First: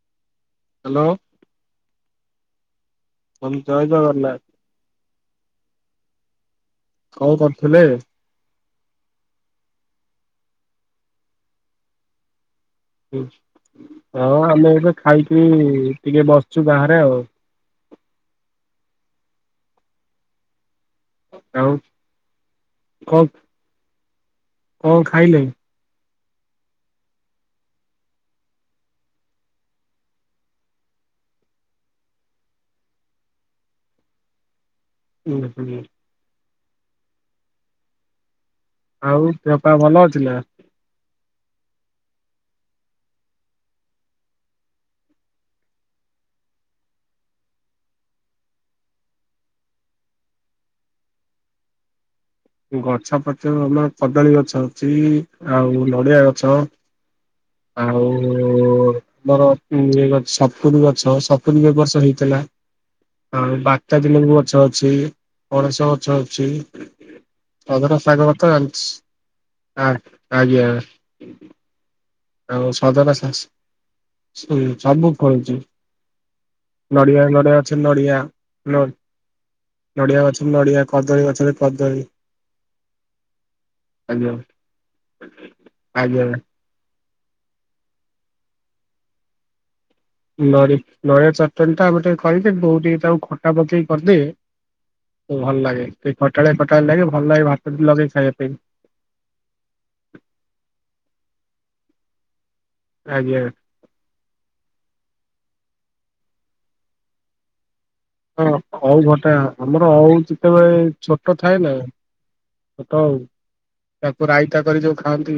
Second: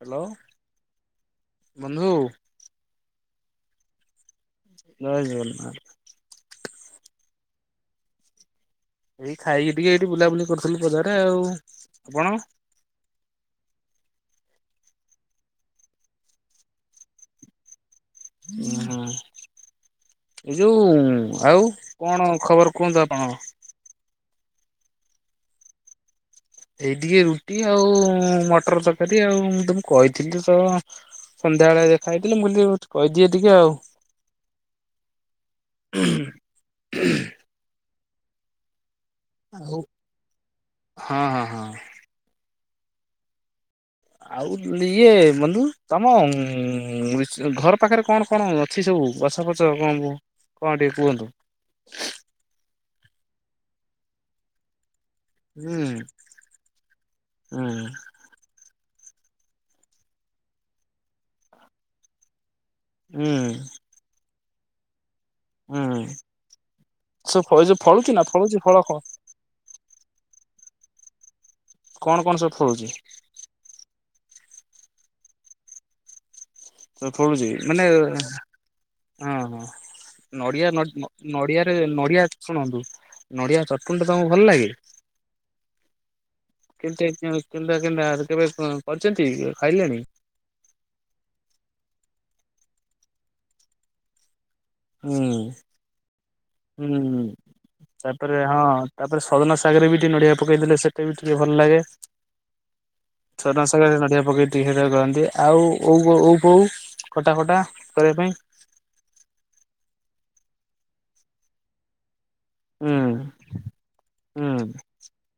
Hello. Hello. ବନ୍ଧୁ। ବନ୍ଧୁ ଜୟ ଜଗନ୍ନାଥ। ଜୟ ଜଗନ୍ନାଥ। କଣ କରୁଥିଲେ। ଏଇ ଖାଇକି ଟିକେ ଏଇଠି ବୁଲାବୁଲି କରୁଥିଲୁ ପଦାରେ ଆଉ ଆପଣ। ଉଁ ଆଉ ଆମେ ଏବେ ଖାଇକି ଟିକେ ବସଚୁ ବାହାରେ ଆଉ। [unintelligible] ହଁ ଏ ଯୋଉଁ ଆଉ କଣ ଖବର କୁହନ୍ତୁ ଆପଣଙ୍କ? କଁ ଖାଇଲେଇଁ? ଏଇ ଟିକେ ରୁଟି ଆଉ ମଟର ତରକାରୀ ଆଉ ମୁଁ ତମୁକୁ କଇଥିଲି ତ ସ ସନ୍ଧ୍ୟାବେଳେ ଦେଖା ହେଇଥିଲେ ମୁଁ କଇଲି ଟିକେ କହିଦିଏ ଟିକେ ଆଉ। ଉଁ ହୁଁ। [inaudible] ଆଉ ଦେହ ପା ଭଲ ଅଛି ନା? ହଁ ହଁ ହଁ। ଆଉ ଲିଏ ବନ୍ଧୁ ତମ ଉଁ [unintelligible] ଘର ପାଖେରେ କଣ କଣ ଅଛି ସବୁ ଗଛ ଫଛ କଁ [unintelligible] କଁ ଟିକେ କୁହନ୍ତୁ? ଗଛ ଫଚ ଆମର କଦଳୀ ଗଛ ଅଛି ଆଉ ହୁଁ ନଡିଆ ଗଛ ହୁଁ ଆଉ ଆମର ଉଁ ଇଏ ଗଛ୍ ସପୁରୀ ଗଛ ସପୁରୀ ବି ଏ ବର୍ଷ ହେଇଥେଲା। ହୁଁ ଆଁ ବାତାଜି ଲେମ୍ବୁ ଗଛ ଅଛି। ପଣସ ହୁଁ। ଗଛ ଅଛି ସବୁ ଫ ଏ ଯୋଉ ସଜନା ଫଳୁଛି ନା ଶାଗ ଗଛ ଫଳୁଛି ଫଳ ଆଣିଛି। କଣ ଆଡ୍ ଆଜ୍ଞା। କଣ କଣ ସବୁ ଆଉ ଫଳୁଛି? ସଜନା ଶା ସ୍ [unintelligible] ସବୁ ଫଳୁଚି। ତ ଫଳୁଚି ମାନେ ନ ହଁ ହଁ ଗଛରେ ନଡିଆ ନଡ୍ କଦଳୀ ଗଛରେ ନଡିଆରେ କଦଳୀ ନଡିଆ ଶୁଣନ୍ତୁ। ନଡିଆ ଚଟୁଣିଟା ତମ ଆଜ୍ଞା ଭଲ ଲାଗେ? ଆଜ୍ଞା। କେମତିଆ ହେଇ କେଁ କେନ୍ତା କେନ୍ତା କେବେ କରିଚନ୍ତି ଖାଇଲେଣି? ନଡି ନଡିଆ ଚଟଣିଟା ଆମୁକୁ ଟିକେ କରିଦେ ବୋଉ ଟିକେ ତାକୁ ଖଟା ପକେଇ କରିଦିଏ। ହୁଁ ଉଁ ଭଲ ଲାଗେ ଟିକେ ଖଟାଳିଆ ଖଟାଳିଆ ଲାଗେ ହୁଁ ଭଲ ଲାଗେ ଭାତ ଟିକେ ଲଗେଇ ତାପରେ ଖାଇବା ପେଇଁ। ହଁ ତାପରେ ସଜନା ଶାଗେରରେ ବି ଟିକେ ନଡିଆ ପକେଇ ଦେଲେ ସେଟା ବି ଟିକେ ଭଲ ଲାଗେ ଆଜ୍ଞା ସଜନା ଶା ଶାଗେରେ ନଡିଆ ପକେଇ ଟିକେ ସେଇରା କରନ୍ତି ଆଉ ଓଉ ଓ ଓଉ ଫୋଉ ଖଟା ଫଟା କରିବା ପାଇଁ ହଁ ଅଉ ଖଟା ଆମର ଅଉ ଯେତେବେଳେ ଛୋଟ ଥାଏ ନା ହୁଁ ଛୋଟ ଓଉ ତାକୁ ହୁଁ ରାଇତା କରି ଯୋଉ ଖାଆନ୍ତି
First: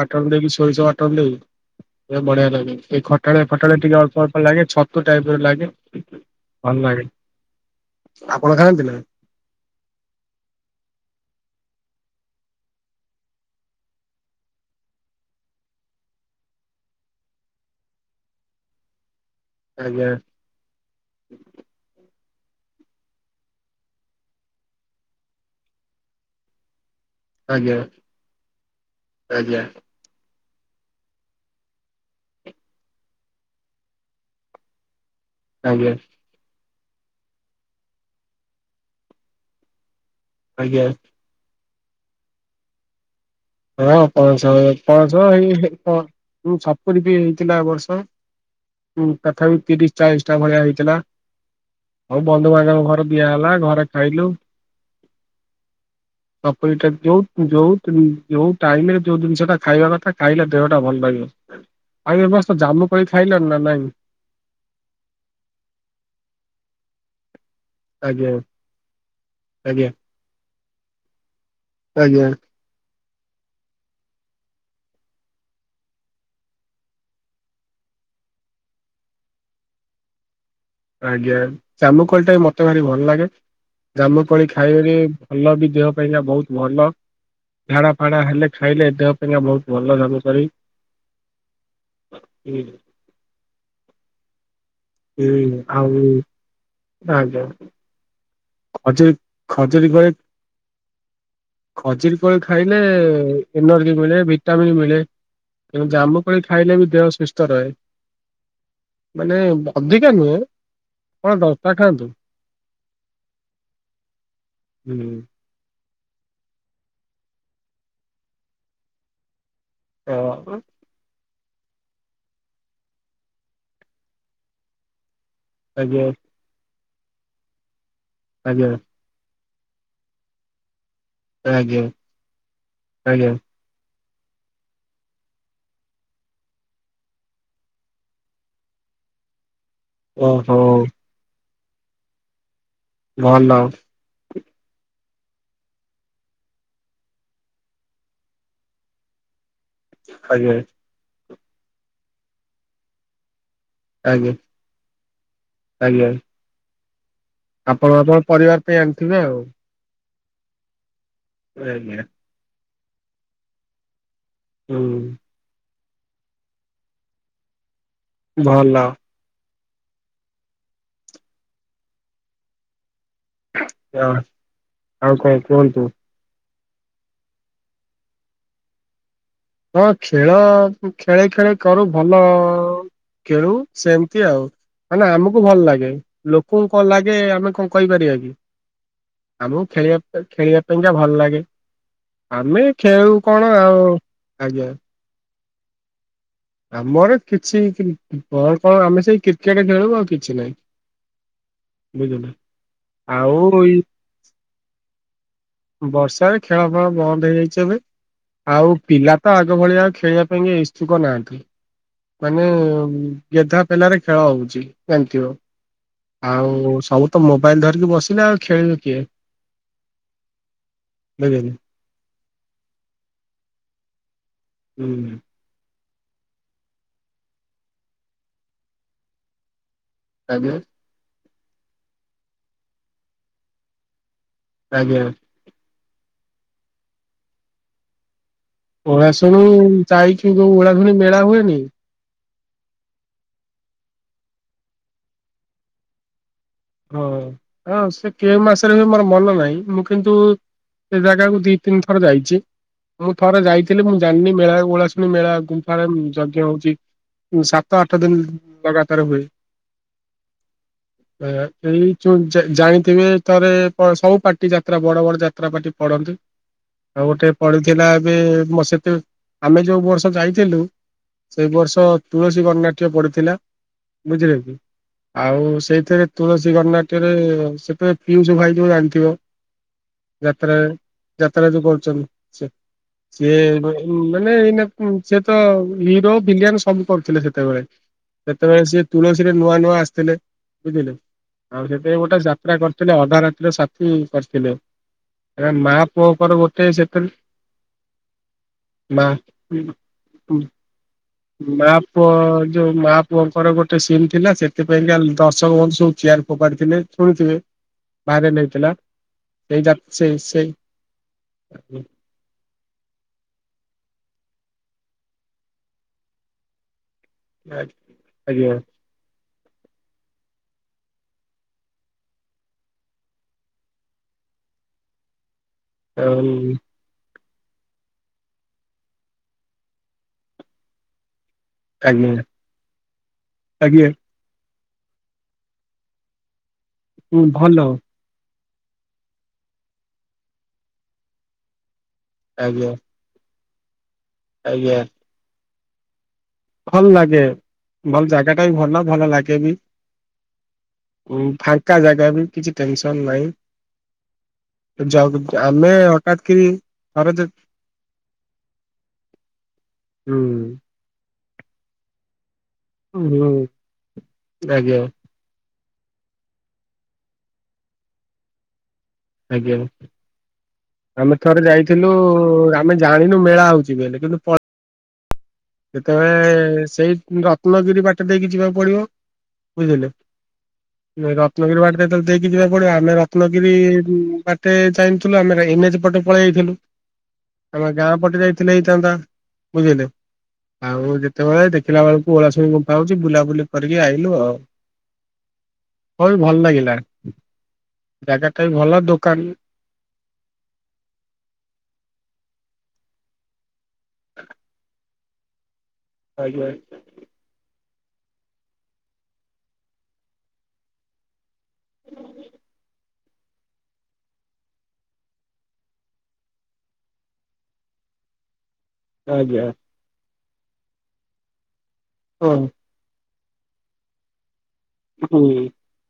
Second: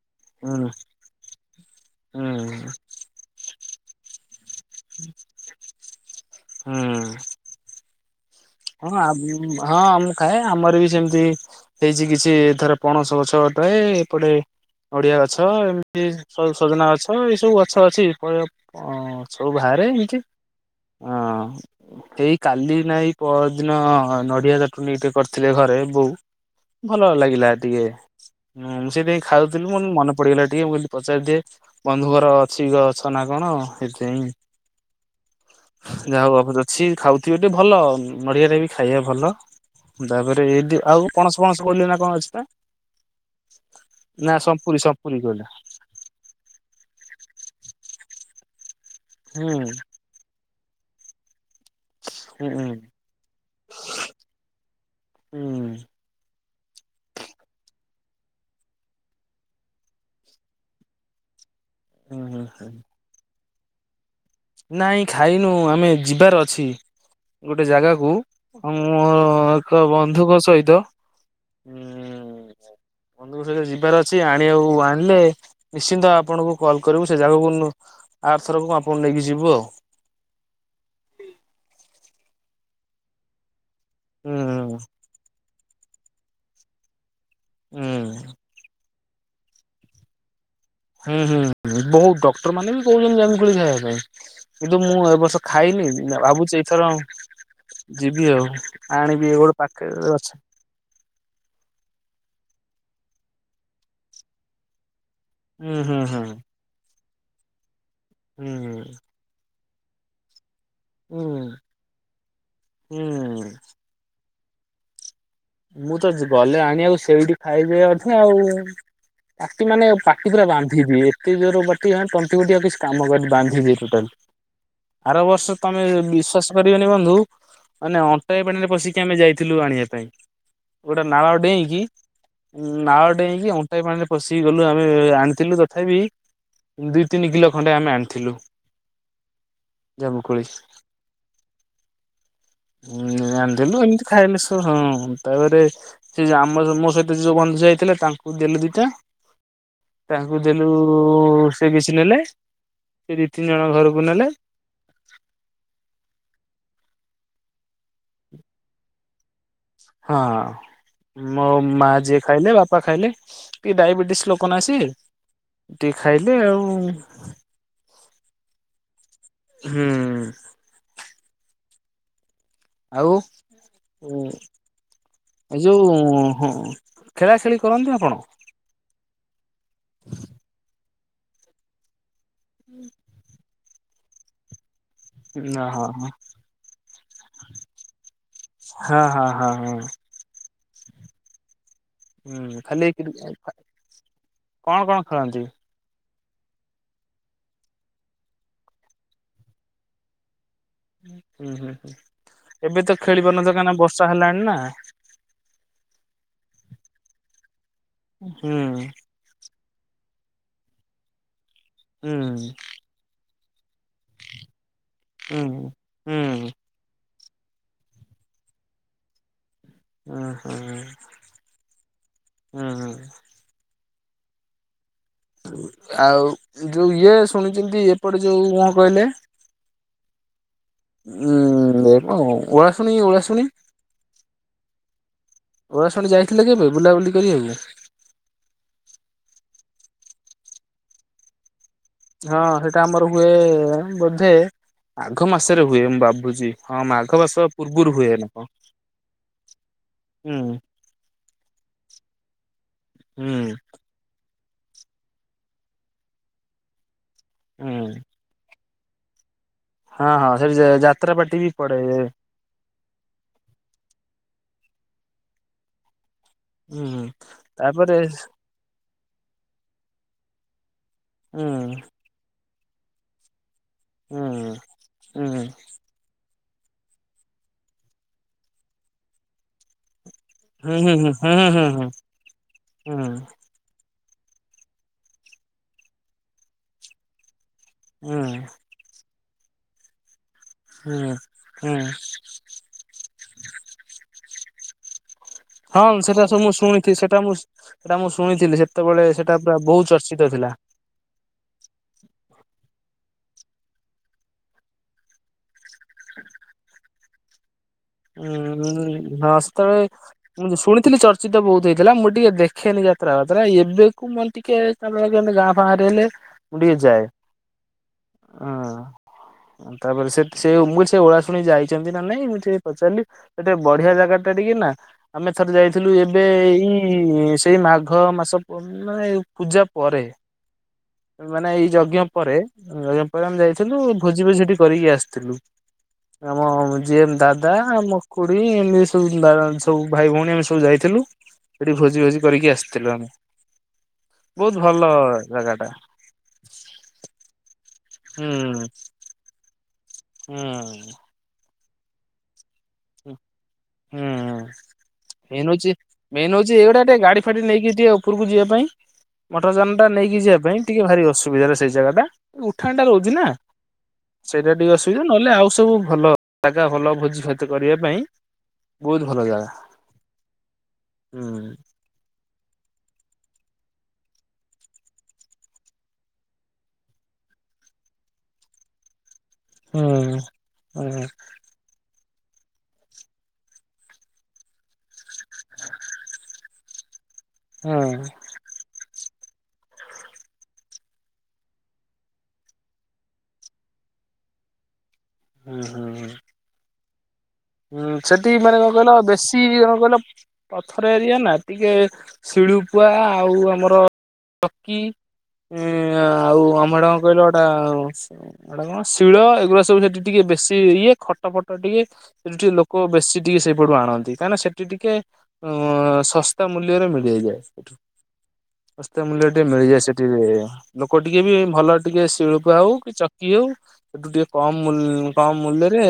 ବାଟଣ ଦେଇକି ହୁଁ ସୋରିଷ ବାଟଣ ଦେଇ ଇଏ ବଢିଆ ହୁଁ ଲାଗେ ଟିକେ ଖଟାଳିଆ ଖଟାଳିଆ ଟିକେ ଅଳ୍ପ ଅଳ୍ପ ଲାଗେ ଛତୁ ଟାଇପର ଲାଗେ ଭଲ ହୁଁ। ଲାଗେ। ଆପଣ ଖାଆନ୍ତି ହଁ ନା ଆ ଉଁ ହଁ ମୁଁ ଖାଏ ଆମର ବି ସେମତି ହେଇଛି କିଛି ଥର ପଣସ ଗଛଟାଏ ଏପଟେ ନଡିଆ ଗଛ ଏମତି ସ ସଜନା ଗଛ ଏଇ ସବୁ ଗଛ ଅଛି [unintelligible] ଅଁ ସବୁ ଭାରେ ଆଜ୍ଞା [unintelligible] ଆଁ ଅଁ ଏଇ କାଲି ନା ଏଇ ପଅରଦିନ ନଡିଆ ଚଟୁଣୀଟେ କରିଥିଲେ ଘରେ ବୋଉ ଭଲ ଲାଗି ଗିଲା ଆଜ୍ଞା ଟିକେ ଉଁ ମୁଁ ସେଇଥିପାଇଁ ଆଜ୍ଞା ଖାଉଥିଲୁ ମନ୍ ମନ ପଡିଗଲା ଟିକେ ମୁଁ କଇଲି ପଚାରିଦିଏ ବନ୍ଧୁ ଘର ଅଛି ଗଛ ନା କଣ ହେଥିପାଇଁ ଆଜ୍ଞା ଯାହା ହଉ [unintelligible] ଅଛି ଖାଉଥିବେ ଯେ ଭଲ ଉଁ ନଡିଆଟା ବି ଖାଇଆ ଭଲ। ଦାପରେ ଏଇଦି ଆଜ୍ଞା ଆଉ ପଣସ ଫଣସ କହୁଥିଲେ ନା କଁ ଅଛି ପା। ହଁ ନା ପଣସ ସମ୍ପୁରୀ ସମ୍ପୁରୀ ପଣସ କହିଲେ ହେଇ ହେ ପ ଉଁ ସପୁରି ବି ଥିଲା ଏ ବର୍ଷ ଉଁ ହୁଁ ତଥାପି ହୁଁ ତିରିଶ ଚାଳିଶଟା ଭଳିଆ ହେଇଥିଲା ଆଉ ହୁଁ ବନ୍ଧୁବାନ୍ଧବ ଘର ଦିଆ ହେଲା ଘରେ ଖାଇଲୁ। ହୁଁ ଅପୁରୀଟା ଯୋଉ ଯୋଉ ତିଲ୍ ଯୋଉ ଟାଇମରେ ଯୋଉ ଜିନିଷଟା ଖାଇବା କଥା ଖାଇଲେ ଦେହଟା ଭଲ ରହିବ ଆଉ ଏ ହୁଁ ବର୍ଷ ହୁଁ। ଜାମୁ କୋଳି ଖାଇଲଣି ନା ନାଇଁ। ନାଇଁ ଖାଇନୁ ଆମେ ଯିବାର ଅଛି। ଗୋଟେ ଜାଗାକୁ ଆଜ୍ଞା ଆଉଁ ମୋର ଏକ ଆଜ୍ଞା ବନ୍ଧୁଙ୍କ ସହିତ ଆଜ୍ଞା। ବନ୍ଧୁଙ୍କ ସହିତ ଯିବାର ଅଛି ଆଣିବାକୁ ଆଣିଲେ ନିଶ୍ଚିନ୍ତ ଆପଣଙ୍କୁ କଲ୍ କରିବୁ। ସେ ଜାଗାକୁ ଆରଥ ରକୁ ଆପଣ ନେଇକି ଯିବୁ ଆଉ। ଆଜ୍ଞା ଜାମୁ କୋଳି ଟା ବି ମତେ ଭାରି ଭଲ ଲାଗେ। ହୁଁ ଜାମୁକୋଳି ଖାଇବାରେ ଭଲ ବି ଦେହ ପାଇଁକା ବହୁତ ଭଲ। ହୁଁ ଝାଡ଼ା ଫାଡ଼ା ହେଲେ ଖାଇଲେ ଦେହ ପାଇଁକା ବହୁତ ଭଲ ଜାମୁ କୋଳି। ହୁଁ ହୁଁ ହୁଁ ବହୁତ ଡକ୍ଟର ମାନେ ବି କହୁଛନ୍ତି ଜାମୁ କୋଳି ଖାଇବା ପାଇଁ। କିନ୍ତୁ ମୁଁ ଏ କି ବର୍ଷ ଖାଇନି ଆଉ ଭାବୁଚି ଏଇଥର ଆଜ୍ଞା ଯିବି ଆଉ। ଖଜୁରୀ ଆଣିବି ଗୋଟେ ପାଖରେ ଅଛି। ଖଜୁରି କୋଳି ଖାଇଲେ ଏନର୍ଜି ମିଳେ ଭିଟାମିିନ୍ ମିଳେ। ହୁଁ ତେଣୁ ହୁଁ ହୁଁ ଜାମୁକୋଳି ଖାଇଲେ ବି ଦେହ ସୁସ୍ଥ ରହେ। ହୁଁ ହୁଁ। ମାନେ ଅଧିକା ନୁହେଁ କଣ ହୁଁ। ଦଶଟା ଖାଆନ୍ତୁ। ହୁଁ। ହୁଁ। ମୁଁ ତ ଯି ଗଲେ ଆଣିବାକୁ ସେଇଠି ଖାଇଦିଏ ଅଧେ ଆଉ। ପାଟି ମାନେ ପାଟି ପୁରା ହଁ ବାନ୍ଧି ଦିଏ। ତିକି ଜୋର ବଟିକା ଆଣ ତଣ୍ଟି ଫଣ୍ଟି ଆଉ କିଛି କାମ କରେନି ବାନ୍ଧିିଦିଏ ଟୋଟାଲି। ଆର ବର୍ଷ ତମେ ଆଜ୍ଞା ବିଶ୍ଵାସ କରିବନି ବନ୍ଧୁ ମାନେ ଅଣ୍ଟାଏ ପାଣିରେ ଆଜ୍ଞା ପଶିକି ଆମେ ଯାଇଥିଲୁ ଆଣିବା ପାଇଁ। ଗୋଟେ ନାଳ ଡେଇଁକି ଆଜ୍ଞା ନାଳ ଆଜ୍ଞା। ଡେଇଁକି ଅ ଟେ ପାଣିରେ ପଶିକି ଗଲୁ ଆମେ ଆଣିଥିଲୁ ତଥାପି ଦି ତିନି କିଲୋ ଖଣ୍ଡେ ଆମେ ଆଣିଥିଲୁ ଜାମୁକୋଳି। ଓହୋ ଉ ଭଲ ଆଣିଥିଲୁ ଏମିତି ଖାଇଲେ ସ ହଁ ତାପରେ ସେ ଯୋଉ ଆମ ମୋ ସହିତ ଯୋଉ ବନ୍ଧୁ ଯାଇଥିଲେ ତାଙ୍କୁ ଦେଲେ ଦିଇଟା ତାଙ୍କୁ ଆଜ୍ଞା ଦେଲୁ ସେ କିଛି ନେଲେ ସେ ଦି ତିନି ଜଣ ଘରକୁ ନେଲେ ଆଜ୍ଞା ଆଜ୍ଞା। ଆପଣ ଆପଣଙ୍କ ପରିବାର ପାଇଁ ଆଣିଥିବେ ଆଉ। ହଁ ମୋ ମା ଆଜ୍ଞା ଯିଏ ଖାଇଲେ ବାପା ଖାଇଲେ ଟିକେ ଡାଇବେଟିସ ଲୋକ କ ନା ସିଏ। ହୁଁ ଟିକେ ଖାଇଲେ ଆଉ। ଭଲ। ହୁଁ। ଆଉ ଉ ଆଉ କଣ ଏ କୁହନ୍ତୁ? ଯୋଉ ହଁ ଖେଳା ଖେଳି କରନ୍ତି ଆପଣ? ହଁ ଖେଳ ଖେଳି ଖେଳି କରୁ ଭଲ ହୁଁ। ଖେଳୁ ସେମିତି ଆଉ ମାନେ ଆମକୁ ଭଲ ହଁ ହଁ ଲାଗେ। ଲୋକ କଙ୍କୁ କଣ ଲାଗେ ଆମେ କଣ କହିପାରିବା କି ହଁ ହଁ ହଁ ଆମକୁ ହଁ ଖେଳିବା ଖେଳିବା ପାଇଁକା ଭଲ ଲାଗେ। ହୁଁ ଆମେ ଖାଲି ଖେଳୁ କଣ ଆଉ ଆଜ୍ଞା କଣ କଣ ଖେଳନ୍ତି? ଆମର କିଛି କଣ କଣ ଆମେ ସେଇ କ୍ରିକେଟ ଖେଳୁ ଆଉ କିଛି ନାହିଁ। ହୁଁ ହୁଁ ହୁଁ ବୁଝିଲେ। ଏବେ ତ ଖେଳି ଆଉ ପାରୁନଥିବ କାହିଁକି ଏଇ ନା ବର୍ଷା ହେଲାଣି ନା ବର୍ଷାରେ ଖେଳ ଫେଳ ବନ୍ଦ ହେଇଯାଇଚି ଏବେ ଆଉ ହୁଁ ପିଲା ତ ଆଗ ଭଳିଆ ଆଉ ଖେଳିବା ପାଇଁ ଇଶ୍ଚୁକ ନାହାନ୍ତି ମାନେ ହୁଁ ଗେଧା ପେଲାରେ ଖେଳ ହଉଚି ଯାଣିଥିବ। ହୁଁ ହୁଁ ହୁଁ ଆଉ ସବୁ ତ ମୋବାଇଲ ଧରିକି ବସିଲେ। ଆଉ ଖେଳିବ କିଏ? ଉଁ ହୁଁ। ଦେବିନି। ହୁଁ ହୁଁ। ହୁଁ। ଆଉ ଯୋଉ ଇଏ ଶୁଣିଛନ୍ତି ଏପଟେ ଯୋଉ କଣ କହିଲେ [unintelligible] ଉୁଁ ଦେ ଉଆ ଓଳାଶୁଣୀ ଓଳାଶୁଣୀ। ଆଜ୍ଞା।। ଓଳାଶୁଣି ଯାଇଥିଲେ କି ଏବେ ବୁଲାବୁଲି କରିବାକୁ? ଓଳାଶୁଣୀ ଯାଇଥିବୁ ଓଳାଶୁଣି ମେଳା ହୁଏନି? ହଁ ସେଟା ଆମର ହୁଏ ବୋଧେ ଆଘ ମାସରେ ହୁଏ ମୁଁ ଭାବୁଚି। ହଁ ହଁ ହଁ ସେ କେଉଁ ମାସରେ ହୁଏ ମୋର ମନ ନାହିଁ ମୁଁ କିନ୍ତୁ ହୁଁ ସେ ଜାଗାକୁ ଦି ତିନି ଥର ଯାଇଛି। ମୁଁ ହୁଁ ଥରେ ଯାଇଥି ମୁଁ ଜାଣିନି ମେଳା ଓଳାଶୁଣି ମେଳା ଗୁମ୍ଫା ଯଜ୍ଞ ହଉଛି। ସାତ ହୁଁ ଆଠ ଦିନ ଲଗାତାର ହୁଏ। ହଁ ହଁ ସେଠି ସ ଯା ଏ ଏଇ ଚୋଉ ଜାଣିଥିବେ ଥରେ ପ ସବୁ ପାର୍ଟି ଯାତ୍ରା ବଡ ବଡ ଯାତ୍ରା ପାର୍ଟି ପଡନ୍ତି। ହୁଁ ଆଉ ଗୋଟେ ପଡିଥିଲା ତାପରେ ଏବେ ମ ସେତୁ ଆମେ ଯୋଉ ବର୍ଷ ଯାଇଥିଲୁ। ହୁଁ ସେଇ ବର୍ଷ ତୁଳସୀ ଗଣନାଟ୍ୟ ପଡିଥିଲା ବୁଝିଲେ ହୁଁ କି? ହୁଁ ଆଉ ସେଇଥିରେ ତୁଳସୀ ଗଣନାଟ୍ୟରେ ସେତେ ପିଉସ୍ ଭାଇ ଯୋଉ ଜାଣିଥିବ? ଯାତ୍ରାରେ ହୁଁ ହୁଁ ହୁଁ ଯାତ୍ରା ହୁଁ ଯୋଉ ହୁଁ କରୁଚନ୍ତି ସେ ହୁଁ ହୁଁ ସିଏ ଏବେ ମାନେ ଏଇ ନାକୁ ସେ ତ ହିରୋ, ଭିଲିଆନ ସବୁ କରୁଥିଲେ ସେତେବେଳେ। ହୁଁ ସେତେବେଳେ ସିଏ ତୁଳସୀରେ ନୂଆ ନୂଆ ଆସିଥିଲେ। ବୁଝିଲେ ହଁ। ଆଉ ସେଥିପାଇଁ ଗୋଟେ ଯାତ୍ରା କରିଥିଲେ, ଅଧା ରାତିର ସାଥି କରିଥିଲେ। ମା ହଁ ସେଟା ପୁଅଙ୍କର ସବୁ ମୁଁ ଗୋଟେ ଶୁଣିଛିି। ସେଥିରେ ସେଟା ମୁଁ ସେଟା ମୁଁ ଶୁଣିଥିଲି। ସେତେବେଳେ ମା ସେଟା ପୁରା ବହୁତ ଚର୍ଚ୍ଚିତ ଥିଲା। ମା ପୁଅ ଯୋଉ ମା ପୁଅଙ୍କର ଗୋଟେ ସିନ୍ ଥିଲା ସେଥିପାଇଁକା ଦର୍ଶକ ବନ୍ଧୁ ଯୋଉ ଚିୟାର ଫୋପାଡିଥିଲେ ଶୁଣିଥିବେ? ଉଁ ଭାଇରାଲ ହେଇଥିଲା ଉଁ ହଁ ସେଇ ଯା ସେତେବେଳେ ସେଇ ସେଇ ମୁଁ ଶୁଣିଥିଲି ଚର୍ଚ୍ଚିତ ବହୁତ ହେଇଥିଲା। ମୁ ଏଠି ଟିକେ ଦେଖେନି ଯାତ୍ରା ଫାତ୍ରା ଏବେକୁ ମାନେ ଟିକେ [unintelligible] ଗାଁ ଫା ରେ ହେଲେ। ମୁଁ ଟିକେ ଯାଏ। ଆଜ୍ଞା। ତାପରେ ସେ ସେ ମୁଁ କଇଲି ସେ ଓଳାଶୁଣି ଯାଇଚନ୍ତି ନା ନାଇଁ ମୁଁ ଟିକେ ପଚାରିଲି ଗୋଟେ ବଢିଆ ଜାଗା ଟା ଟିକେ ନା ଆମେ ଥରେ ଯାଇଥିଲୁ ଏବେ ଆଉ ଏଇ ସେଇ ମାଘ ମାସ ପୂର୍ଣ୍ଣିମା ପୂଜା ପରେ। ମାନେ ଏଇ ଯଜ୍ଞ ଆଜ୍ଞା ପରେ ଯଜ୍ଞ ପରେ ଆମେ ଯାଇଥିଲୁ। ଆଜ୍ଞା ଭୋଜି ଭୋଜି ସେଠି କରିକି ଆସିଥିଲୁ। ଆମ ଯିଏ ହୁଁ ଦା ଭଲ ମକୁଡି ଏମିତି ସବୁ ବାଇମାନେ ସବୁ ଭାଇ ଭଉଣୀ ଆମେ ସବୁ ଯାଇଥିଲୁ ସେଠି ଭୋଜି ଭୋଜି କରିକି ଆଜ୍ଞା ଆସିଥିଲୁ ଆମେ, ବହୁତ ଆଜ୍ଞା ଭଲ ଜାଗା ଟା। ଭଲ ଲାଗେ, ଭଲ ହୁଁ ଜାଗା ଟା ବି ଭଲ ଭଲ ଲାଗେ ବି। ହୁଁ। ଫାଙ୍କା ଜାଗା ବି କିଛି ଟେନସନ ନାହିଁ। ହୁଁ ଯ ହୁଁ। ମେନ୍ ଆମେ ହଉଛି। ହଠାତ୍ ମେନ୍ କିରି ହଉଛି ଏଇଗୁଡା ଟିକେ ଥରେ ଗାଡି ଯେ ଫାଡି ନେଇକି ଟିକେ ଉପରକୁ ଯିବା ପାଇଁ। ମଟର ଯାନଟା ହୁଁ ନେଇକି ଯିବା ପାଇଁ ଟିକେ ଭାରି ଅସୁବିଧାରେ ସେଇ ଜାଗାଟା ଉଠାଣିଟା ରହୁଚି ନା। ହୁଁ ସେଇଟା ଟିକେ ଆଜ୍ଞା ଅସୁବିଧା ନହେଲେ ଆଉ ସବୁ ଭଲ। ଜାଗା ଭଲ ଭୋଜି ଭାତ କରିବା ପାଇଁ। ବହୁତ ଭଲ ଜାଗା ଆଜ୍ଞା, ଆମେ ଥରେ ହୁଁ ଯାଇ ଥିଲୁ ଆମେ ଜାଣିନୁ ମେଳା ହଉଛି ବଲେ କିନ୍ତୁ ପ ଯେତେବେଳେ ସେଇ ରତ୍ନଗିରି ବାଟ ଦେଇକି ଯିବାକୁ ପଡିବ। ବୁଝିଲେ ହୁଁ। ହୁଁ ରତ ରତ୍ନଗିରି ବାଟେ ଯେତେବଳେ ଦେଇକି ଯିବାକୁ ପଡିବ ଆମେ ରତ୍ନଗିରି ବାଟେ ଯାଇ ଥୁଲୁ ଆମେ ଏନଏଚ୍ ପଟେ ପଳେଆଥିଲୁ ଆମ ହୁଁ ଗାଁ ପଟେ ଯାଇ ଥିଲେ ହେଇଥାନ୍ତା ବୁଝିଲେ? ଆଉ ଯେତେବେଳେ ଦେଖିଲା ବେଳକୁ ଓଳାସୁଣୀ ଗୁମଫା ହଉଛି ବୁଲାବୁଲି କରିକି ଆଇଲୁ ଆଉ। ହୁଁ ହୁଁ। ବହୁତ୍ ଭଲ ଲାଗିଲା। ହଁ ଜାଗା ସେଠି ଟା ବି ମାନେ କଣ ଭଲ କହିଲ ଦୋକାନ ବେଶୀ କଣ କହିଲ? ପଥର ଏରିଆ ନା ଟିକେ ଶିଳୁପୁଆ ଆଉ ଆମର ଚକି ଉଁ ଆଉ ଆଜ୍ଞା ଆମର କଣ [unintelligible] ସେଟା କଣ ଶିଳ ଏଗୁଡ଼ା ସବୁ ସେଠି ଟିକେ ବେଶୀ ଇଏ ଖଟ ଫଟ ଖଟ ଟିକେ ସେଠୁ ଟିକେ ଲୋକ ବେଶୀ ଟିକେ ସେଇପଟୁ ଆଣନ୍ତି କାହିଁକିନା ସେଠି ଟିକେ ଅଁ ଶସ୍ତା ମୂଲ୍ୟରେ ମିଳିଯାଏ ଏଗୁରା ସେଠୁ। ଶସ୍ତା ମୂଲ୍ୟ ଟିକେ ଆଜ୍ଞା ମିଳିଯାଏ ସେଠି ଲୋକ ଟିକେ ବି ଭଲ ଟିକେ ହଁ ଶିଳୁ ପୁଆ ହଉ କି ଚକି ହଉ ସେଠୁ ଟିକେ କମ ମୂଲ୍ ହୁଁ କମ ମୂଲରେ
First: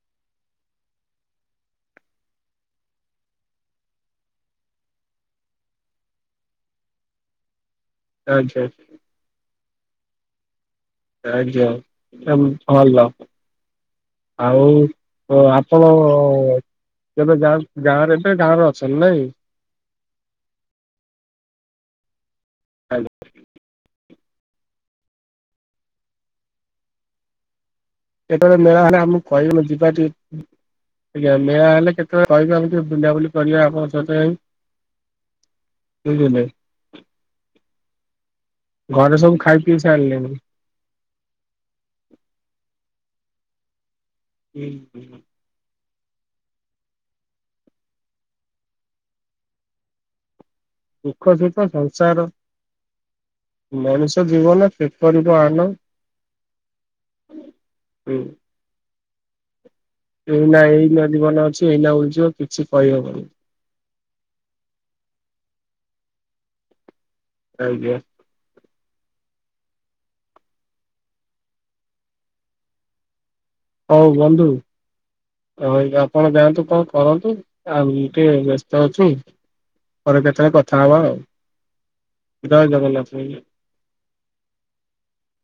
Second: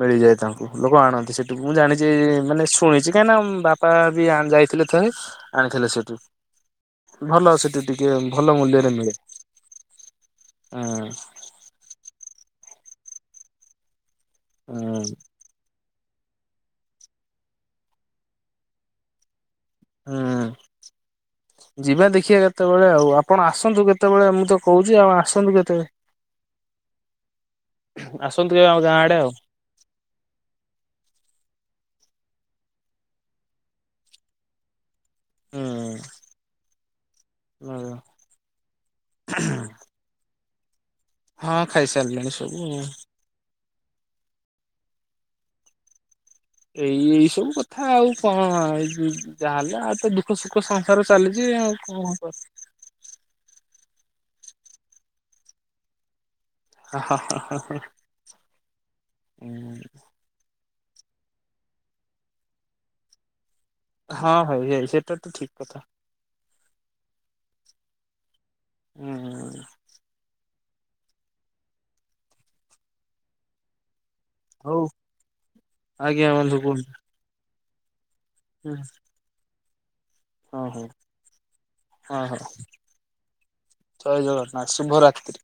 ମିଳିଯାଏ ତାଙ୍କୁ ଲୋକ ଆଣନ୍ତି ସେଠକୁ ମୁଁ ଜାଣିଛି ମାନେ ଶୁଣିଛି କାହିଁନା ବାପା ବି ଯାଇଥିଲେ ଥରେ। ଆଣିଥିଲେ ସେଠୁ ଭଲ ସେଠି ଟିକେ ଭଲ ଆଜ୍ଞା ମୂଲ୍ୟରେ ମିଳେ ହଁ। [unintelligible] ଭଲ ଆଉ ହୁଁ ଆ ଆପଣ କେବେ ଗାଁ କୁ ଗାଁରେ ଏବେ ଗାଁ ରେ ଅଛନ୍ତି ନାଇଁ? ହୁଁ ଯିବା ଦେଖିବା କେତେବେଳେ ଆଉ ଆପଣ ଆସନ୍ତୁ କେତେ ବେଳେ ମୁଁ ତ କହୁଛି ଆଉ ଆସନ୍ତୁ କେତେବେଳେ। ଆସନ୍ତୁ କେତେବେଳେ କେବେ ଆମ ମେଳା ଗାଁ ହେଲା ଆଡେ ଆମକୁ ଆଉ କହିବେ ଯିବା ଟିକେ। ଆଜ୍ଞା ମେଳା ହେଲେ କେତେବେଳେ କହିବେ ଆମେ ଟିକେ ବୁଲାବୁଲି କରିବା ଆପଣଙ୍କ ସହ ଯାଇଁ। ହୁଁ ବୁଝିଲେ। ଘରେ ସବୁ ଖାଇ ପିଇ ସାରିଲେଣିି? ହଁ ଖାଇସାରିଲେଣି ସବୁ। ହୁଁ ହୁଁ। ଏଇ ଏଇ ସବୁ କଥା ଆଉ କଣ ଏ ଯାହାହେଲେ ଆଉ ଦୁ ଦୁଃଖ ସୁଖ ସଂସାର ଦୁଃଖ ଚାଲିଛି ସୁଖ ଆଉ କଣ ସଂସାର କର ମଣିଷ ଜୀବନ କି କରିବ ଆନ। ହା ହା ହା ହା ହାଆ ହୁଁ ହୁଁ। ଏଇ ନା ଏଇ ନା ଜୀବନ ଅଛି ଏଇନା ଉଡିଯିବ କିଛି କହିହବନି। ହଁ ଭାଇ ଏଇ ସେଟା ତ ଠିକ କଥା। ଆଜ୍ଞା। ହୁଁ ହୁଁ। ହଉ ବନ୍ଧୁ ହଉ ରହିଲି ଆଜ୍ଞା ଆପଣ ବନ୍ଧୁ ଯାଆନ୍ତୁ କଣ କୁହନ୍ତୁ କରନ୍ତୁ ଆଉ ଟିକେ ବ୍ୟସ୍ତ ଅଛୁ। ପରେ କେତେବେଳେ ହଁ ହଉ କଥା ହବା ଆଉ ହଁ ହଉ ଜୟ ଜଗନ୍ନାଥ ଭାଇ। ଜୟ ଜଗନ୍ନାଥ ଶୁଭରାତ୍ରି।